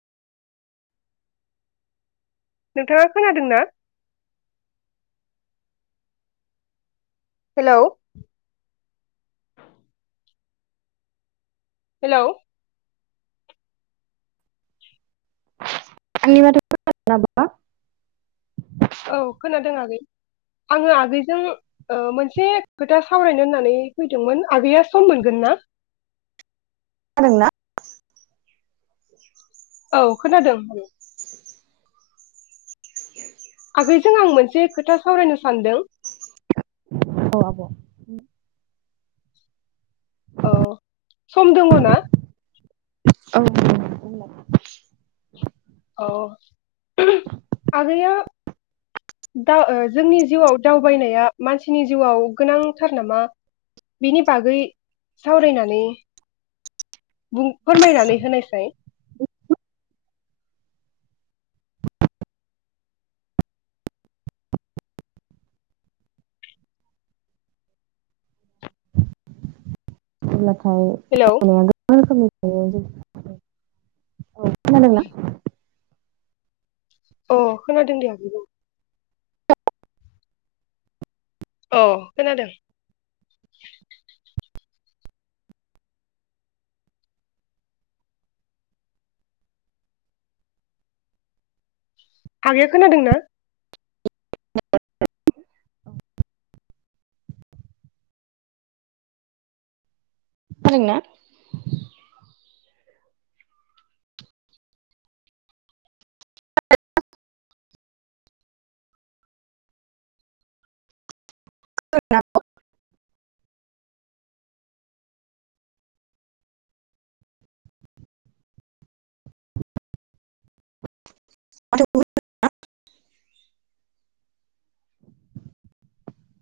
नोंथाङा खोनादों ना? हेलौ हेलौ आंनि माथोखौ खोनादोंना आब'आ? औ खोनादों आगै आङो आगैजों ओ मोनसे खोथा सावरायनो होननानै फैदोंमोन आगैया सम मोनगोन ना? [unintelligible] औ खोनादों। आगैजों आं मोनसे खोथा सावरायनो सानदों। अ आब' औ सम दोङना? औ औ आगैया दा ओ जोंनि जिउआव दावबायनाया मानसिनि जिउआव गोनांथार नामा बिनि बागै सावरायनानै बुं फोरमायनानै होनायसाय। [unintelligible] औ हेलौ खोनादोंना? अ खोनादों दे आगै बुं। अ खोनादों। आगैया खोनादों ना? [unintelligible] [unintelligible] [unintelligible]